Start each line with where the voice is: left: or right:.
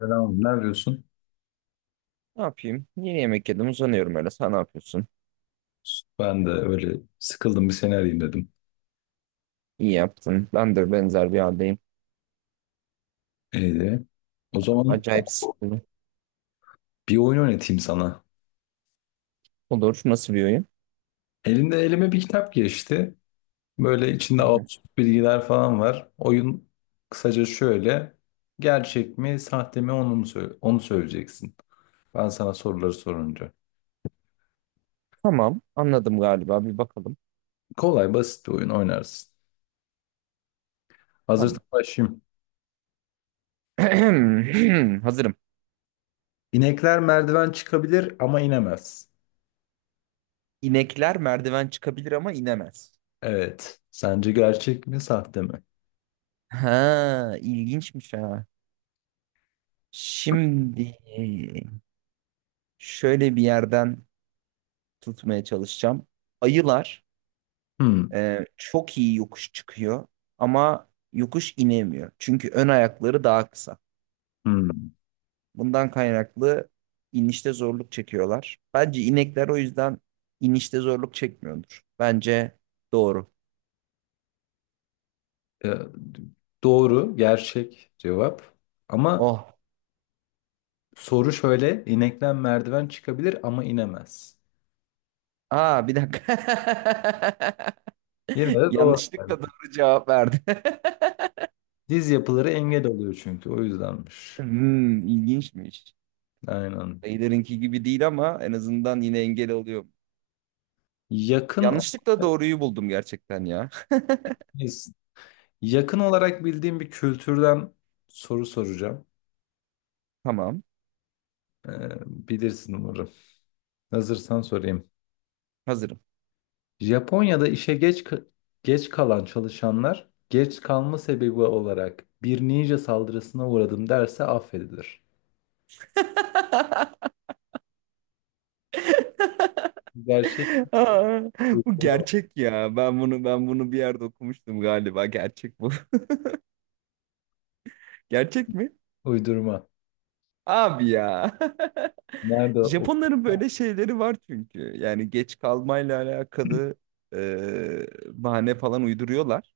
left: Selam, ne yapıyorsun?
right: Ne yapayım? Yeni yemek yedim uzanıyorum öyle. Sen ne yapıyorsun?
left: Ben de öyle sıkıldım, bir seni arayayım dedim.
right: İyi yaptın. Ben de benzer bir haldeyim.
left: İyiydi. O zaman
right: Acayip sıkıldım.
left: bir oyun oynatayım sana.
right: Olur. Nasıl bir oyun?
left: Elime bir kitap geçti. Böyle içinde
right: Hı hı.
left: absürt bilgiler falan var. Oyun kısaca şöyle. Gerçek mi, sahte mi, onu mu onu söyleyeceksin. Ben sana soruları sorunca.
right: Tamam. Anladım galiba. Bir bakalım.
left: Kolay, basit bir oyun oynarsın. Hazırsan
right: Tamam.
left: başlayayım.
right: Hazırım.
left: İnekler merdiven çıkabilir ama inemez.
right: İnekler merdiven çıkabilir ama inemez.
left: Evet. Sence gerçek mi, sahte mi?
right: Ha, ilginçmiş ha. Şimdi şöyle bir yerden tutmaya çalışacağım. Ayılar
left: Hmm.
right: çok iyi yokuş çıkıyor ama yokuş inemiyor. Çünkü ön ayakları daha kısa.
left: Hmm.
right: Bundan kaynaklı inişte zorluk çekiyorlar. Bence inekler o yüzden inişte zorluk çekmiyordur. Bence doğru.
left: Ee, doğru, gerçek cevap. Ama
right: Oh.
left: soru şöyle, inekten merdiven çıkabilir ama inemez.
right: Aa bir dakika.
left: Yine de doğru. Yani
right: Yanlışlıkla doğru cevap verdi.
left: diz yapıları engel oluyor çünkü, o yüzdenmiş.
right: Hmm, ilginçmiş.
left: Aynen.
right: Dayılarınki gibi değil ama en azından yine engel oluyor.
left: Yakın
right: Yanlışlıkla doğruyu buldum gerçekten ya.
left: yakın olarak bildiğim bir kültürden soru soracağım.
right: Tamam,
left: Ee, Bilirsin umarım. Hazırsan sorayım.
right: hazırım.
left: Japonya'da işe geç kalan çalışanlar, geç kalma sebebi olarak "bir ninja saldırısına uğradım" derse affedilir. Gerçek,
right: Aa, bu
left: uydurma.
right: gerçek ya. Ben bunu bir yerde okumuştum galiba. Gerçek bu. Gerçek mi?
left: Uydurma.
right: Abi ya.
left: Nerede o
right: Japonların böyle şeyleri var çünkü. Yani geç kalmayla alakalı e, bahane falan uyduruyorlar.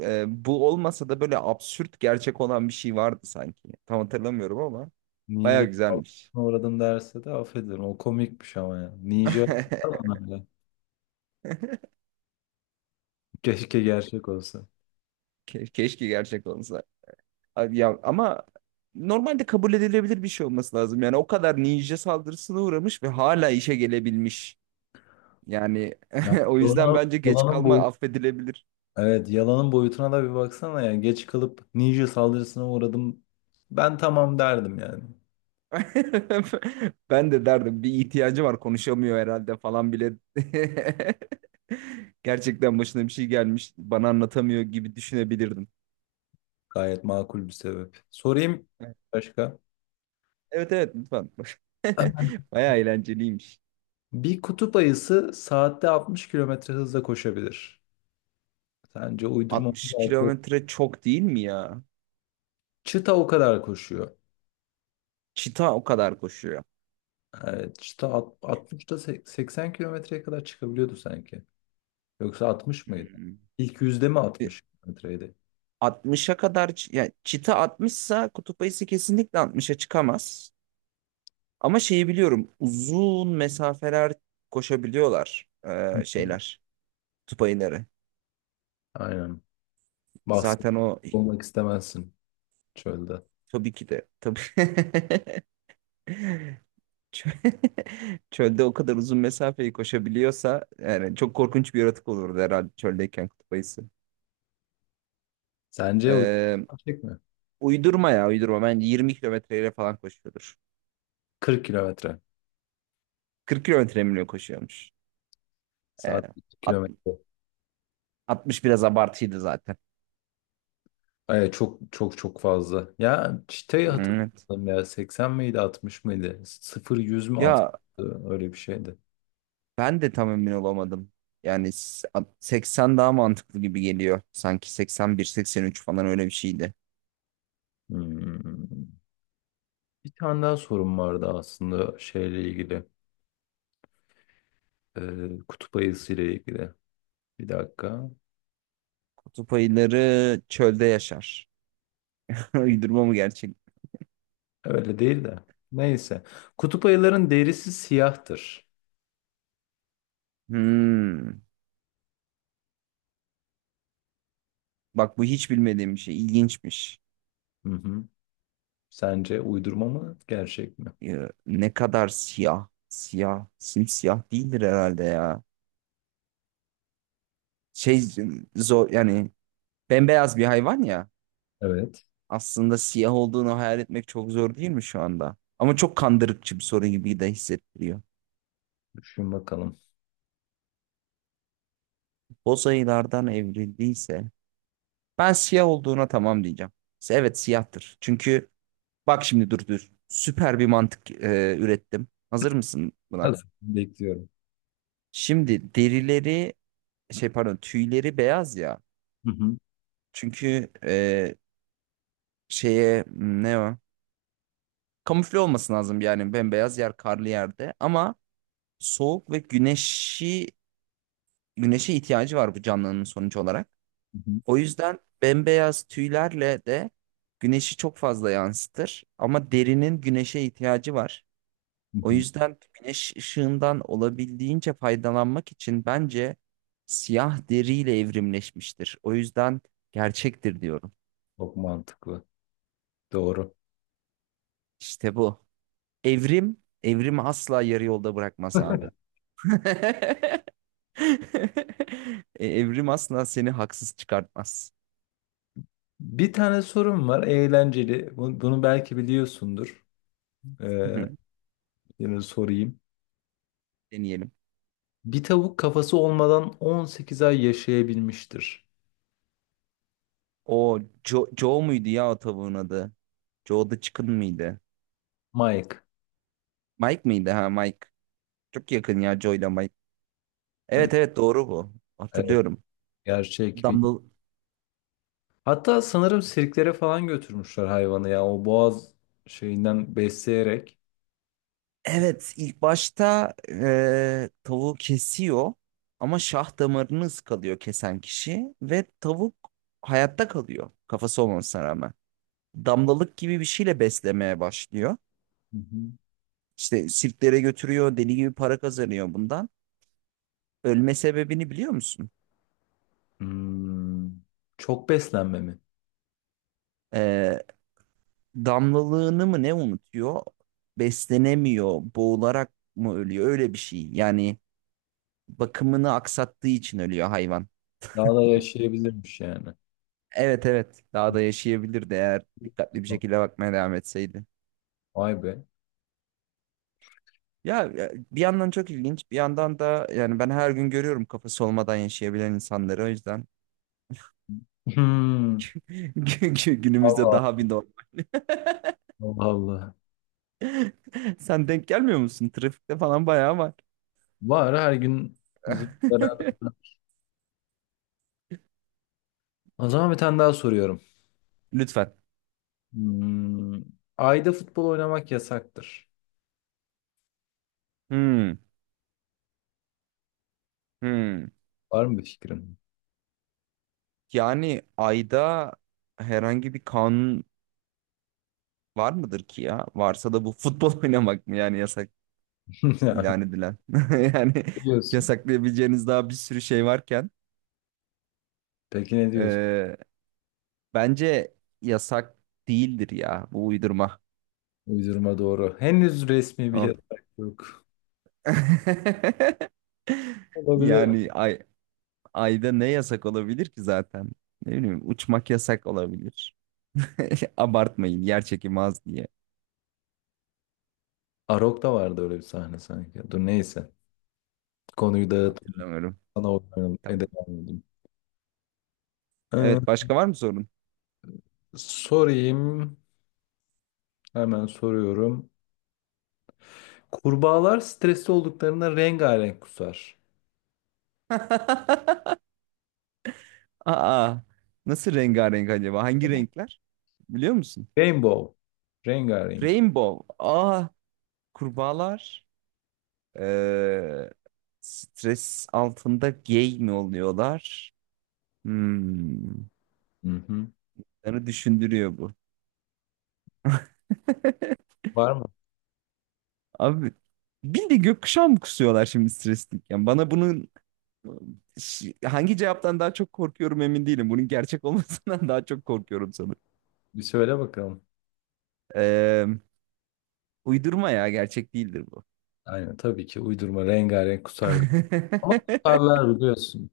right: Bu olmasa da böyle absürt gerçek olan bir şey vardı sanki. Tam hatırlamıyorum ama baya
left: "ninja
right: güzelmiş.
left: saldırısına uğradım derse de affederim". O komikmiş ama ya. Ninja falan öyle. Keşke gerçek olsa.
right: Keşke gerçek olsa. Abi ya ama normalde kabul edilebilir bir şey olması lazım. Yani o kadar ninja saldırısına uğramış ve hala işe gelebilmiş. Yani
left: Ya,
right: o yüzden
left: yalanın,
right: bence geç
left: yalanın
right: kalma
left: boyutu.
right: affedilebilir.
left: Evet, yalanın boyutuna da bir baksana ya. Geç kalıp "ninja saldırısına uğradım". Ben tamam derdim yani.
right: Ben de derdim bir ihtiyacı var konuşamıyor herhalde falan bile. Gerçekten başına bir şey gelmiş bana anlatamıyor gibi düşünebilirdim.
left: Gayet makul bir sebep. Sorayım başka.
right: Evet evet lütfen. Bayağı eğlenceliymiş.
left: Bir kutup ayısı saatte 60 kilometre hızla koşabilir. Sence uydurma mı,
right: 60
left: gerçek?
right: kilometre çok değil mi ya?
left: Çita o kadar koşuyor.
right: Çita o kadar koşuyor.
left: Evet, işte 60'da 80 kilometreye kadar çıkabiliyordu sanki. Yoksa 60 mıydı?
right: Hmm.
left: İlk yüzde mi
right: E,
left: 60 kilometreydi?
right: 60'a kadar yani çita 60'sa kutup ayısı kesinlikle 60'a çıkamaz. Ama şeyi biliyorum uzun mesafeler koşabiliyorlar
left: Hı hı.
right: şeyler kutup ayıları.
left: Aynen. Bahset,
right: Zaten o
left: olmak istemezsin çölde.
right: tabii ki de tabii Çö- çölde o kadar uzun mesafeyi koşabiliyorsa yani çok korkunç bir yaratık olurdu herhalde çöldeyken kutup ayısı.
left: Sence bu
right: Ee,
left: gerçek mi?
right: uydurma ya uydurma bence 20 kilometreyle falan koşuyordur.
left: 40 kilometre.
right: 40 kilometre mi ne koşuyormuş? Ee,
left: Saat 40
right: alt-
left: kilometre.
right: 60 biraz abartıydı zaten.
left: Ay, çok çok çok fazla. Ya, çıtayı
right: Evet.
left: hatırladım ya. 80 miydi, 60 mıydı? 0 100 mü, 60?
right: Ya
left: Öyle bir şeydi.
right: ben de tam emin olamadım. Yani 80 daha mantıklı gibi geliyor. Sanki 81-83 falan öyle bir şeydi.
left: Hmm. Bir tane daha sorum vardı aslında şeyle ilgili. Kutup ayısı ile ilgili. Bir dakika.
right: Kutup ayıları çölde yaşar. Uydurma mı gerçek?
left: Öyle değil de. Neyse. Kutup ayıların derisi siyahtır.
right: Hmm. Bak bu hiç bilmediğim bir şey. İlginçmiş.
left: Hı hı. Sence uydurma mı, gerçek mi?
right: Ya, ne kadar siyah. Siyah. Simsiyah değildir herhalde ya. Şey zor yani bembeyaz bir hayvan ya.
left: Evet.
right: Aslında siyah olduğunu hayal etmek çok zor değil mi şu anda? Ama çok kandırıkçı bir soru gibi de hissettiriyor.
left: Düşün bakalım.
right: Boz ayılardan evrildiyse ben siyah olduğuna tamam diyeceğim. İşte evet siyahtır. Çünkü bak şimdi dur dur. Süper bir mantık ürettim. Hazır mısın buna?
left: Hazır. Bekliyorum.
right: Şimdi derileri şey pardon tüyleri beyaz ya.
left: Hı hı.
right: Çünkü şeye ne o? Kamufle olması lazım yani bembeyaz yer karlı yerde ama soğuk ve güneşi güneşe ihtiyacı var bu canlının sonucu olarak.
left: Hı hı.
right: O yüzden bembeyaz tüylerle de güneşi çok fazla yansıtır ama derinin güneşe ihtiyacı var.
left: Hı
right: O
left: hı.
right: yüzden güneş ışığından olabildiğince faydalanmak için bence siyah deriyle evrimleşmiştir. O yüzden gerçektir diyorum.
left: Çok mantıklı. Doğru.
right: İşte bu. Evrim, evrimi asla yarı yolda bırakmaz abi. Evrim asla seni haksız çıkartmaz.
left: Bir tane sorum var. Eğlenceli. Bunu belki biliyorsundur.
right: Hı
left: Ee,
right: hı.
left: Yine sorayım.
right: Deneyelim.
left: Bir tavuk, kafası olmadan 18 ay yaşayabilmiştir.
right: O Joe, Joe muydu ya o tavuğun adı? Joe the Chicken mıydı?
left: Mike.
right: Mike mıydı ha Mike? Çok yakın ya Joe ile Mike. Evet evet doğru bu.
left: Evet,
right: Hatırlıyorum.
left: gerçek.
right: Dumble.
left: Hatta sanırım sirklere falan götürmüşler hayvanı ya. O boğaz şeyinden besleyerek.
right: Evet, ilk başta tavuğu kesiyor ama şah damarını ıskalıyor kesen kişi ve tavuk hayatta kalıyor kafası olmasına rağmen. Damlalık gibi bir şeyle beslemeye başlıyor.
left: Hı hı.
right: İşte sirklere götürüyor, deli gibi para kazanıyor bundan. Ölme sebebini biliyor musun?
left: Hmm, Çok beslenme mi?
right: Eee, damlalığını mı ne unutuyor? Beslenemiyor, boğularak mı ölüyor? Öyle bir şey. Yani bakımını aksattığı için ölüyor hayvan.
left: Daha da yaşayabilirmiş yani.
right: Evet evet daha da yaşayabilirdi eğer dikkatli bir şekilde bakmaya devam etseydi.
left: Vay be.
right: Ya ya, bir yandan çok ilginç bir yandan da yani ben her gün görüyorum kafası olmadan yaşayabilen insanları o yüzden
left: Hmm,
right: günümüzde
left: Allah
right: daha bir norm.
left: Allah. Allah.
right: Sen denk gelmiyor musun? Trafikte falan bayağı var.
left: Var her gün bizim beraber. O zaman bir tane daha soruyorum.
right: Lütfen.
left: Hmm, Ayda futbol oynamak yasaktır.
right: Hmm, hmm.
left: Var mı bir fikrin?
right: Yani ayda herhangi bir kanun var mıdır ki ya? Varsa da bu futbol oynamak mı yani yasak ilan edilen? Yani
left: Biliyorsun.
right: yasaklayabileceğiniz daha bir sürü şey varken.
left: Peki ne diyorsun?
right: Ee, bence yasak değildir ya bu uydurma.
left: Uydurma, doğru. Henüz resmi bir
right: Oh.
left: yasak yok. Olabilir.
right: Yani ayda ne yasak olabilir ki zaten? Ne bileyim uçmak yasak olabilir. Abartmayın yer çekimi az diye.
left: Arok'ta vardı öyle bir sahne sanki. Dur, neyse. Konuyu dağıtıp
right: Hatırlamıyorum.
left: sana oynayalım.
right: Tamam.
left: Devam edeyim. Ee,
right: Evet başka var mı sorun?
left: Sorayım. Hemen soruyorum. Kurbağalar stresli olduklarında rengarenk kusar.
right: Aa, nasıl rengarenk acaba? Hangi renkler? Biliyor musun?
left: Rainbow. Rengarenk.
right: Rainbow. Aa kurbağalar. Ee, stres altında gay mi oluyorlar? Hmm.
left: Hı hı.
right: Beni düşündürüyor bu.
left: Var mı?
right: Abi bildiğin gökkuşağı mı kusuyorlar şimdi stresliyken? Bana bunun hangi cevaptan daha çok korkuyorum emin değilim. Bunun gerçek olmasından daha çok korkuyorum sanırım.
left: Bir söyle bakalım.
right: Ee, uydurma ya gerçek değildir bu.
left: Aynen, tabii ki uydurma rengarenk kusar. Ama kusarlar biliyorsun.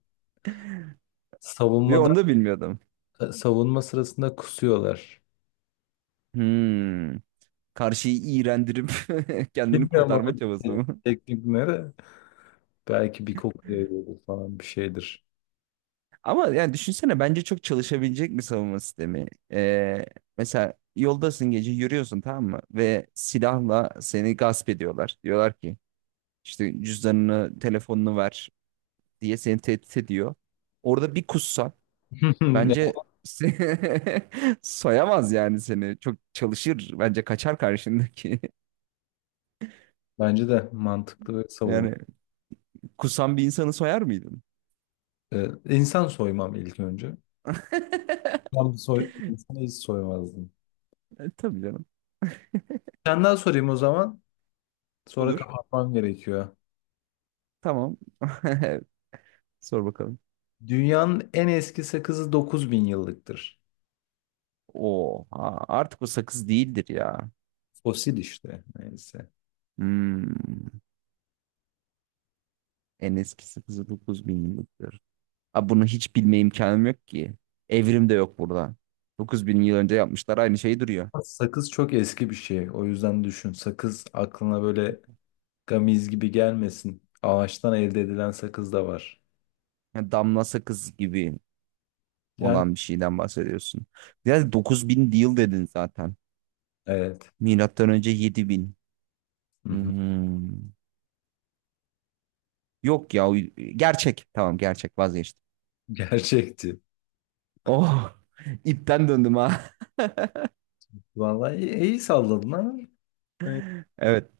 right: Ve
left: Savunmada
right: onu da bilmiyordum.
left: savunma sırasında kusuyorlar.
right: Hmm. Karşıyı iğrendirip kendini
left: Bilmiyorum
right: kurtarma
left: oradaki
right: çabası mı?
left: teknikleri. Belki bir koku yayıyordur falan, bir şeydir.
right: Ama yani düşünsene bence çok çalışabilecek bir savunma sistemi. Ee, mesela yoldasın gece yürüyorsun tamam mı? Ve silahla seni gasp ediyorlar. Diyorlar ki işte cüzdanını, telefonunu ver diye seni tehdit ediyor. Orada bir kussan
left: Yani,
right: bence soyamaz yani seni. Çok çalışır bence kaçar karşındaki.
left: bence de mantıklı ve savun.
right: Yani kusan bir insanı soyar mıydın?
left: İnsan soymam ilk önce. Ben insanı hiç soymazdım.
right: Tabii canım.
left: Senden sorayım o zaman. Sonra
right: Olur.
left: kapatmam gerekiyor.
right: Tamam. Sor bakalım.
left: Dünyanın en eski sakızı 9.000 yıllıktır.
right: Oha artık o sakız değildir ya.
left: Fosil işte, neyse.
right: Hmm. En eski sakızı 9000 yıllıktır. Abi bunu hiç bilme imkanım yok ki. Evrim de yok burada. 9000 yıl önce yapmışlar aynı şey duruyor.
left: Sakız çok eski bir şey. O yüzden düşün. Sakız aklına böyle gamiz gibi gelmesin. Ağaçtan elde edilen sakız da var.
right: Yani damla sakız gibi
left: Yani
right: olan bir şeyden bahsediyorsun. Ya 9000 yıl dedin zaten.
left: evet.
right: Milattan önce 7000.
left: Hı hı.
right: Hmm. Yok ya gerçek. Tamam gerçek vazgeçtim.
left: Gerçekti.
right: Oh ipten döndüm ha.
left: Vallahi iyi, iyi salladın ama evet.
right: Evet.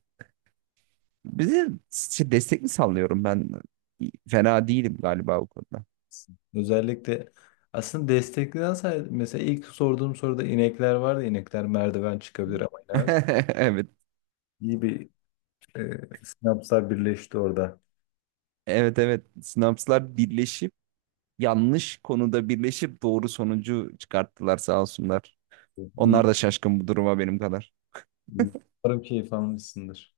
right: Bize şey, destek mi sallıyorum ben? Fena değilim galiba o konuda.
left: Özellikle aslında destekleyen say, mesela ilk sorduğum soruda inekler vardı. İnekler merdiven çıkabilir ama inemez.
right: Evet.
left: İyi bir sinapslar birleşti orada.
right: Evet evet. Sinapslar birleşip yanlış konuda birleşip doğru sonucu çıkarttılar sağ olsunlar.
left: İyi,
right: Onlar da şaşkın bu duruma benim kadar.
left: iyi. Umarım keyif almışsındır.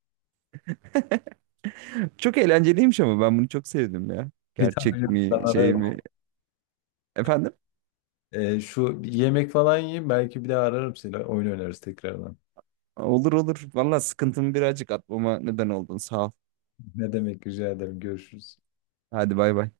right: Çok eğlenceliymiş ama ben bunu çok sevdim ya.
left: Bir daha
right: Gerçek
left: ben
right: mi şey
left: ararım.
right: mi? Efendim?
left: Şu, bir yemek falan yiyeyim, belki bir daha ararım seni. Oyun oynarız tekrardan.
right: Olur olur. Valla sıkıntımı birazcık atmama neden oldun. Sağ ol.
left: Ne demek, rica ederim. Görüşürüz.
right: Hadi bay bay.